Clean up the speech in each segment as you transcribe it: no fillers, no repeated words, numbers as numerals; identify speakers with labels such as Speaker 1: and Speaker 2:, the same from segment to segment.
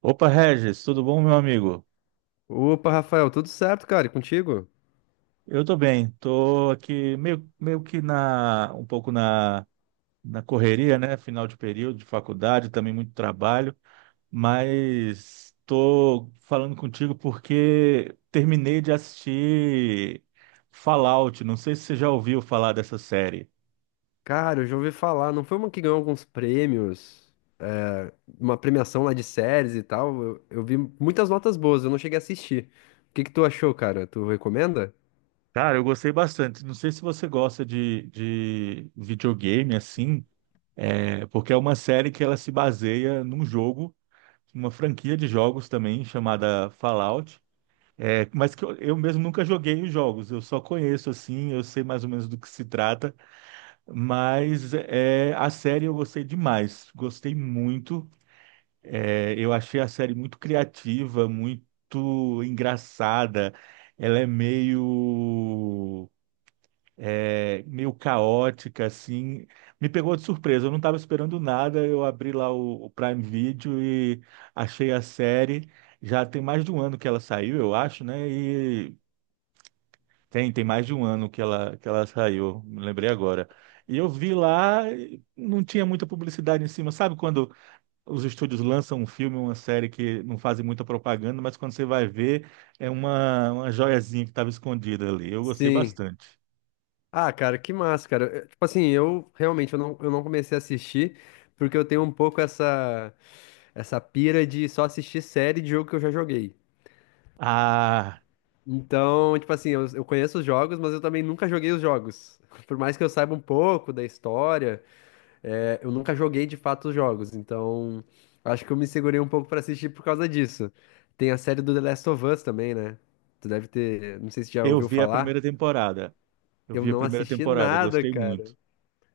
Speaker 1: Opa, Regis, tudo bom, meu amigo?
Speaker 2: Opa, Rafael, tudo certo, cara? E contigo?
Speaker 1: Eu tô bem, tô aqui um pouco na correria, né? Final de período de faculdade, também muito trabalho, mas tô falando contigo porque terminei de assistir Fallout. Não sei se você já ouviu falar dessa série.
Speaker 2: Cara, eu já ouvi falar, não foi uma que ganhou alguns prêmios, é, uma premiação lá de séries e tal? Eu vi muitas notas boas, eu não cheguei a assistir. O que que tu achou, cara? Tu recomenda?
Speaker 1: Cara, eu gostei bastante. Não sei se você gosta de videogame assim, porque é uma série que ela se baseia num jogo. Uma franquia de jogos também chamada Fallout. Mas que eu mesmo nunca joguei os jogos, eu só conheço assim, eu sei mais ou menos do que se trata, a série eu gostei demais, gostei muito. Eu achei a série muito criativa, muito engraçada. Ela é meio caótica, assim. Me pegou de surpresa, eu não estava esperando nada. Eu abri lá o Prime Video e achei a série. Já tem mais de um ano que ela saiu, eu acho, né? E tem mais de um ano que ela saiu, me lembrei agora. E eu vi lá, e não tinha muita publicidade em cima. Sabe quando os estúdios lançam um filme, uma série que não fazem muita propaganda, mas quando você vai ver, é uma joiazinha que estava escondida ali. Eu gostei
Speaker 2: Sim.
Speaker 1: bastante.
Speaker 2: Ah, cara, que massa, cara. Tipo assim, eu não comecei a assistir porque eu tenho um pouco essa pira de só assistir série de jogo que eu já joguei.
Speaker 1: Ah.
Speaker 2: Então, tipo assim, eu conheço os jogos, mas eu também nunca joguei os jogos. Por mais que eu saiba um pouco da história, eu nunca joguei de fato os jogos. Então, acho que eu me segurei um pouco pra assistir por causa disso. Tem a série do The Last of Us também, né? Tu deve ter, não sei se já
Speaker 1: Eu
Speaker 2: ouviu
Speaker 1: vi a primeira
Speaker 2: falar.
Speaker 1: temporada. Eu
Speaker 2: Eu
Speaker 1: vi a
Speaker 2: não
Speaker 1: primeira
Speaker 2: assisti
Speaker 1: temporada,
Speaker 2: nada,
Speaker 1: gostei
Speaker 2: cara.
Speaker 1: muito.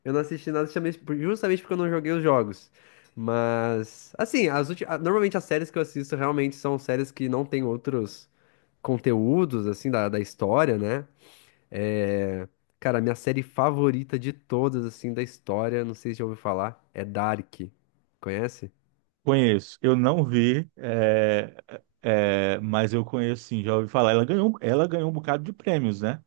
Speaker 2: Eu não assisti nada justamente porque eu não joguei os jogos. Mas, assim, normalmente as séries que eu assisto realmente são séries que não tem outros conteúdos, assim, da história, né? É, Cara, minha série favorita de todas, assim, da história, não sei se já ouviu falar, é Dark. Conhece?
Speaker 1: Conheço. Eu não vi, mas eu conheço sim, já ouvi falar. Ela ganhou um bocado de prêmios, né?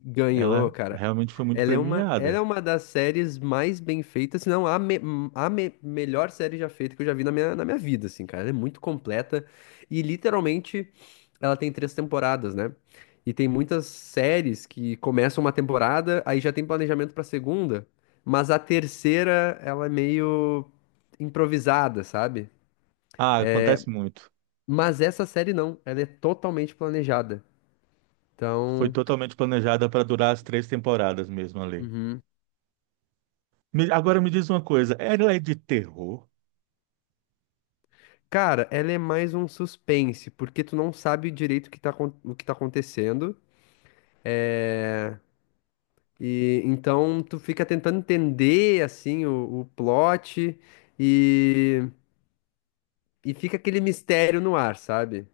Speaker 2: Ganhou,
Speaker 1: Ela
Speaker 2: cara.
Speaker 1: realmente foi muito
Speaker 2: Ela é uma, ela
Speaker 1: premiada.
Speaker 2: é uma das séries mais bem feitas, se não a melhor série já feita que eu já vi na minha vida, assim, cara. Ela é muito completa e literalmente ela tem três temporadas, né? E tem muitas séries que começam uma temporada, aí já tem planejamento pra segunda, mas a terceira, ela é meio improvisada, sabe?
Speaker 1: Ah, acontece muito.
Speaker 2: Mas essa série não, ela é totalmente planejada.
Speaker 1: Foi
Speaker 2: Então.
Speaker 1: totalmente planejada para durar as três temporadas mesmo ali.
Speaker 2: Uhum.
Speaker 1: Agora me diz uma coisa, ela é de terror?
Speaker 2: Cara, ela é mais um suspense, porque tu não sabe direito o que tá acontecendo. É... E então tu fica tentando entender assim o plot e, e fica aquele mistério no ar, sabe?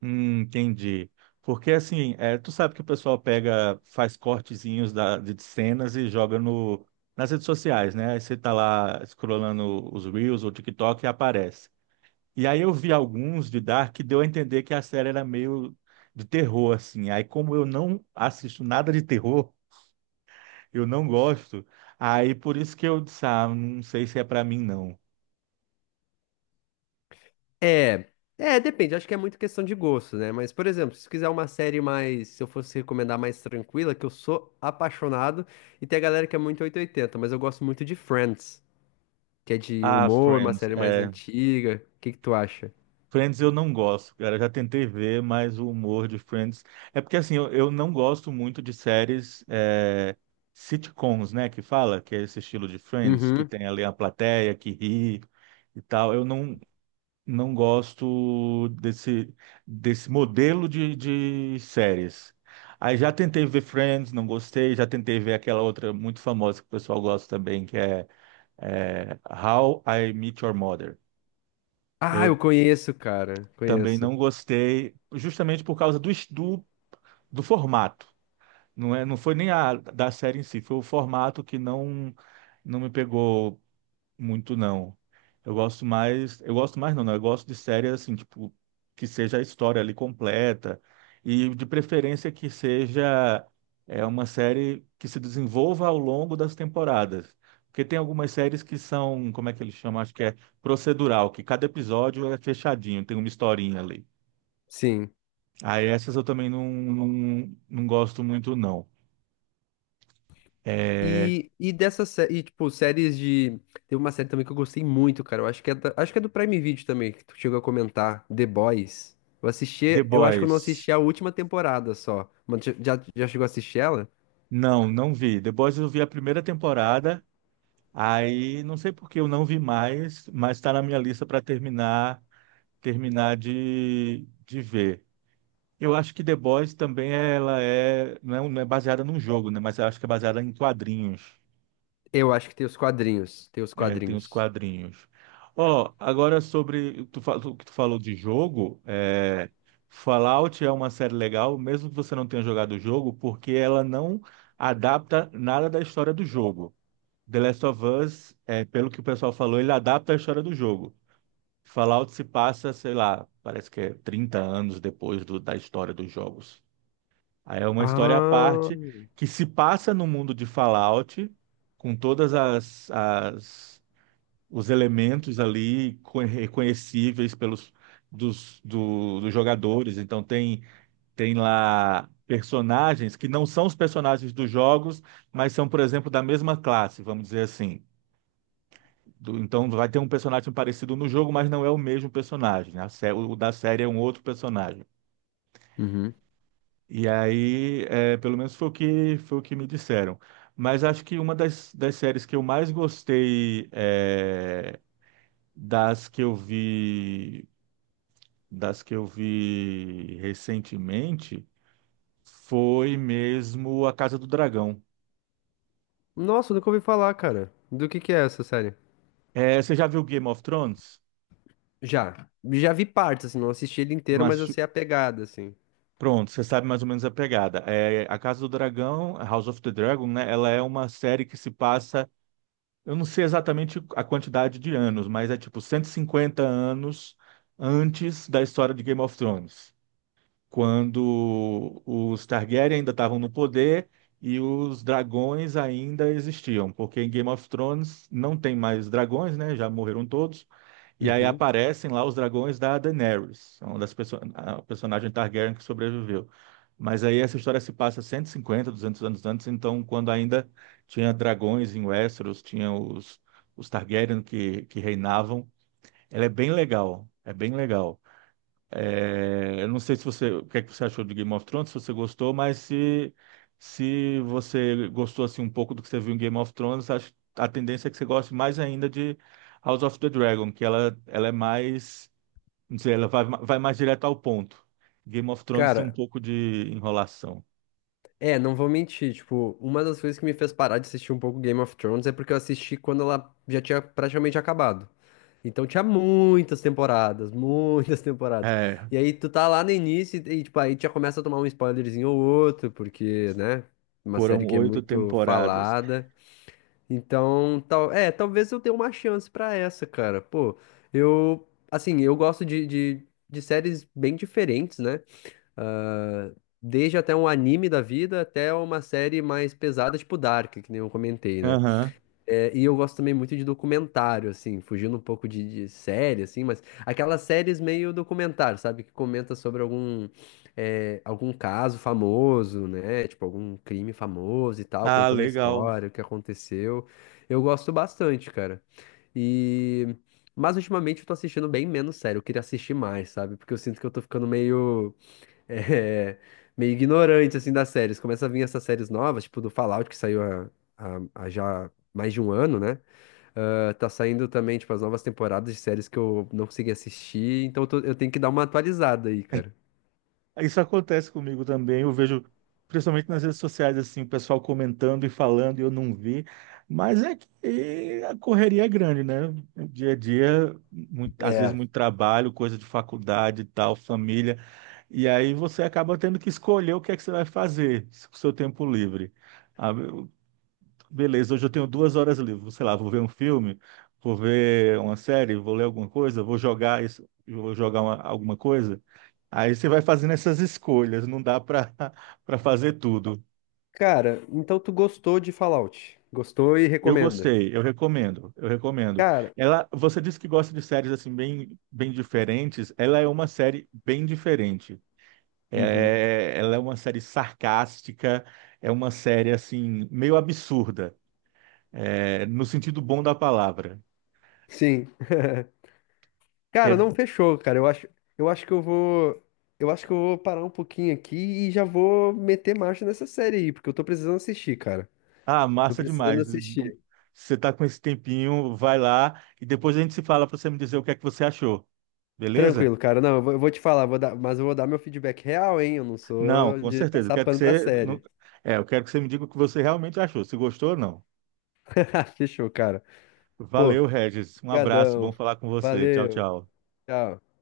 Speaker 1: Entendi. Porque assim, tu sabe que o pessoal pega, faz cortezinhos de cenas e joga no, nas redes sociais, né? Aí você tá lá scrollando os Reels ou TikTok e aparece. E aí eu vi alguns de Dark que deu a entender que a série era meio de terror, assim. Aí como eu não assisto nada de terror, eu não gosto, aí por isso que eu disse, ah, não sei se é pra mim, não.
Speaker 2: É, é, depende, acho que é muito questão de gosto, né? Mas, por exemplo, se quiser uma série mais, se eu fosse recomendar mais tranquila, que eu sou apaixonado, e tem a galera que é muito 880. Mas eu gosto muito de Friends, que é de
Speaker 1: Ah,
Speaker 2: humor, uma
Speaker 1: Friends.
Speaker 2: série mais antiga. O que que tu acha?
Speaker 1: Friends eu não gosto, cara. Eu já tentei ver, mas o humor de Friends. É porque assim, eu não gosto muito de séries sitcoms, né? Que fala, que é esse estilo de Friends, que
Speaker 2: Uhum.
Speaker 1: tem ali a plateia que ri e tal. Eu não, não gosto desse modelo de séries. Aí já tentei ver Friends, não gostei. Já tentei ver aquela outra muito famosa que o pessoal gosta também, é How I Met Your Mother.
Speaker 2: Ah, eu
Speaker 1: Eu
Speaker 2: conheço, cara,
Speaker 1: também
Speaker 2: conheço.
Speaker 1: não gostei, justamente por causa do formato. Não foi nem a da série em si, foi o formato que não não me pegou muito, não. Eu gosto mais não, não, eu gosto de séries assim, tipo, que seja a história ali completa e de preferência que seja uma série que se desenvolva ao longo das temporadas. Porque tem algumas séries que são, como é que eles chamam? Acho que é procedural, que cada episódio é fechadinho, tem uma historinha ali.
Speaker 2: Sim.
Speaker 1: Aí essas eu também não gosto muito, não. É,
Speaker 2: E dessa série, tipo, séries de. Tem uma série também que eu gostei muito, cara. Eu acho que é, da- acho que é do Prime Video também, que tu chegou a comentar, The Boys. Eu
Speaker 1: The
Speaker 2: assisti, eu acho que eu não
Speaker 1: Boys.
Speaker 2: assisti a última temporada só. Mas já, já já chegou a assistir ela?
Speaker 1: Não, não vi. The Boys eu vi a primeira temporada, aí não sei por que eu não vi mais, mas está na minha lista para terminar, terminar de ver. Eu acho que The Boys também ela é, não é baseada num jogo, né? Mas eu acho que é baseada em quadrinhos.
Speaker 2: Eu acho que tem os quadrinhos. Tem os
Speaker 1: É, tem os
Speaker 2: quadrinhos.
Speaker 1: quadrinhos. Ó, agora sobre tu, o que tu falou de jogo, Fallout é uma série legal, mesmo que você não tenha jogado o jogo, porque ela não adapta nada da história do jogo. The Last of Us, pelo que o pessoal falou, ele adapta a história do jogo. Fallout se passa, sei lá, parece que é 30 anos depois da história dos jogos. Aí é uma história à
Speaker 2: Ah.
Speaker 1: parte que se passa no mundo de Fallout, com todas as, as os elementos ali reconhecíveis pelos dos jogadores. Então tem lá personagens que não são os personagens dos jogos, mas são, por exemplo, da mesma classe, vamos dizer assim. Então vai ter um personagem parecido no jogo, mas não é o mesmo personagem, né? O da série é um outro personagem.
Speaker 2: Uhum.
Speaker 1: E aí, pelo menos foi o que me disseram. Mas acho que uma das séries que eu mais gostei, das que eu vi, recentemente, foi mesmo A Casa do Dragão.
Speaker 2: Nossa, eu nunca ouvi falar, cara. Do que é essa série?
Speaker 1: É, você já viu Game of Thrones?
Speaker 2: Já. Já vi partes, assim, não assisti ele
Speaker 1: Não
Speaker 2: inteiro, mas eu
Speaker 1: assistiu?
Speaker 2: sei a pegada, assim.
Speaker 1: Pronto, você sabe mais ou menos a pegada. É, A Casa do Dragão, House of the Dragon, né? Ela é uma série que se passa, eu não sei exatamente a quantidade de anos, mas é tipo 150 anos antes da história de Game of Thrones, quando os Targaryen ainda estavam no poder e os dragões ainda existiam, porque em Game of Thrones não tem mais dragões, né? Já morreram todos. E aí
Speaker 2: Uhum.
Speaker 1: aparecem lá os dragões da Daenerys, é uma das perso a personagem Targaryen que sobreviveu. Mas aí essa história se passa 150, 200 anos antes, então quando ainda tinha dragões em Westeros, tinha os Targaryen que reinavam. Ela é bem legal, é bem legal. É, eu não sei se você, o que é que você achou de Game of Thrones, se você gostou, mas se você gostou assim um pouco do que você viu em Game of Thrones, acho, a tendência é que você goste mais ainda de House of the Dragon, que ela é mais, não sei, vai mais direto ao ponto. Game of Thrones tem um
Speaker 2: Cara,
Speaker 1: pouco de enrolação.
Speaker 2: Não vou mentir, tipo, uma das coisas que me fez parar de assistir um pouco Game of Thrones é porque eu assisti quando ela já tinha praticamente acabado. Então tinha muitas temporadas, muitas temporadas.
Speaker 1: É,
Speaker 2: E aí tu tá lá no início e, tipo, aí já começa a tomar um spoilerzinho ou outro, porque, né, uma
Speaker 1: foram
Speaker 2: série que é
Speaker 1: oito
Speaker 2: muito
Speaker 1: temporadas.
Speaker 2: falada. Então, tal, talvez eu tenha uma chance pra essa, cara. Pô, eu, assim, eu gosto de séries bem diferentes, né? Ah, desde até um anime da vida até uma série mais pesada, tipo Dark, que nem eu comentei, né?
Speaker 1: Aham.
Speaker 2: E eu gosto também muito de documentário, assim, fugindo um pouco de série, assim, mas aquelas séries meio documentário, sabe? Que comenta sobre algum caso famoso, né? Tipo, algum crime famoso e tal,
Speaker 1: Ah,
Speaker 2: contando a
Speaker 1: legal.
Speaker 2: história, o que aconteceu. Eu gosto bastante, cara. E. Mas ultimamente eu tô assistindo bem menos sério, eu queria assistir mais, sabe? Porque eu sinto que eu tô ficando é, meio ignorante, assim, das séries. Começa a vir essas séries novas, tipo do Fallout, que saiu há já mais de um ano, né? Ah, tá saindo também, tipo, as novas temporadas de séries que eu não consegui assistir, então eu tenho que dar uma atualizada aí, cara.
Speaker 1: Isso acontece comigo também. Eu vejo, principalmente nas redes sociais, assim, o pessoal comentando e falando e eu não vi. Mas é que a correria é grande, né? Dia a dia, às vezes
Speaker 2: É.
Speaker 1: muito trabalho, coisa de faculdade, e tal, família. E aí você acaba tendo que escolher o que é que você vai fazer com o seu tempo livre. Ah, eu- Beleza, hoje eu tenho 2 horas livres. Sei lá, vou ver um filme, vou ver uma série, vou ler alguma coisa, vou jogar isso, vou jogar alguma coisa. Aí você vai fazendo essas escolhas, não dá para para fazer tudo.
Speaker 2: Cara, então tu gostou de Fallout? Gostou e
Speaker 1: Eu
Speaker 2: recomenda?
Speaker 1: gostei, eu recomendo, eu recomendo.
Speaker 2: Cara.
Speaker 1: Ela, você disse que gosta de séries assim bem diferentes. Ela é uma série bem diferente.
Speaker 2: Uhum.
Speaker 1: Ela é uma série sarcástica, é uma série assim meio absurda, é, no sentido bom da palavra.
Speaker 2: Sim. Cara,
Speaker 1: É,
Speaker 2: não fechou, cara. Eu acho que eu vou, eu acho que eu vou parar um pouquinho aqui e já vou meter marcha nessa série aí, porque eu tô precisando assistir, cara.
Speaker 1: ah,
Speaker 2: Tô
Speaker 1: massa
Speaker 2: precisando
Speaker 1: demais.
Speaker 2: assistir.
Speaker 1: Você tá com esse tempinho, vai lá e depois a gente se fala para você me dizer o que é que você achou, beleza?
Speaker 2: Tranquilo, cara. Não, eu vou te falar, mas eu vou dar meu feedback real, hein? Eu não
Speaker 1: Não,
Speaker 2: sou
Speaker 1: com
Speaker 2: de
Speaker 1: certeza. Eu
Speaker 2: passar
Speaker 1: quero que
Speaker 2: pano pra
Speaker 1: você,
Speaker 2: série.
Speaker 1: eu quero que você me diga o que você realmente achou, se gostou ou não.
Speaker 2: Fechou, cara.
Speaker 1: Valeu,
Speaker 2: Pô,
Speaker 1: Regis. Um abraço, bom
Speaker 2: brigadão.
Speaker 1: falar com você. Tchau,
Speaker 2: Valeu.
Speaker 1: tchau.
Speaker 2: Tchau.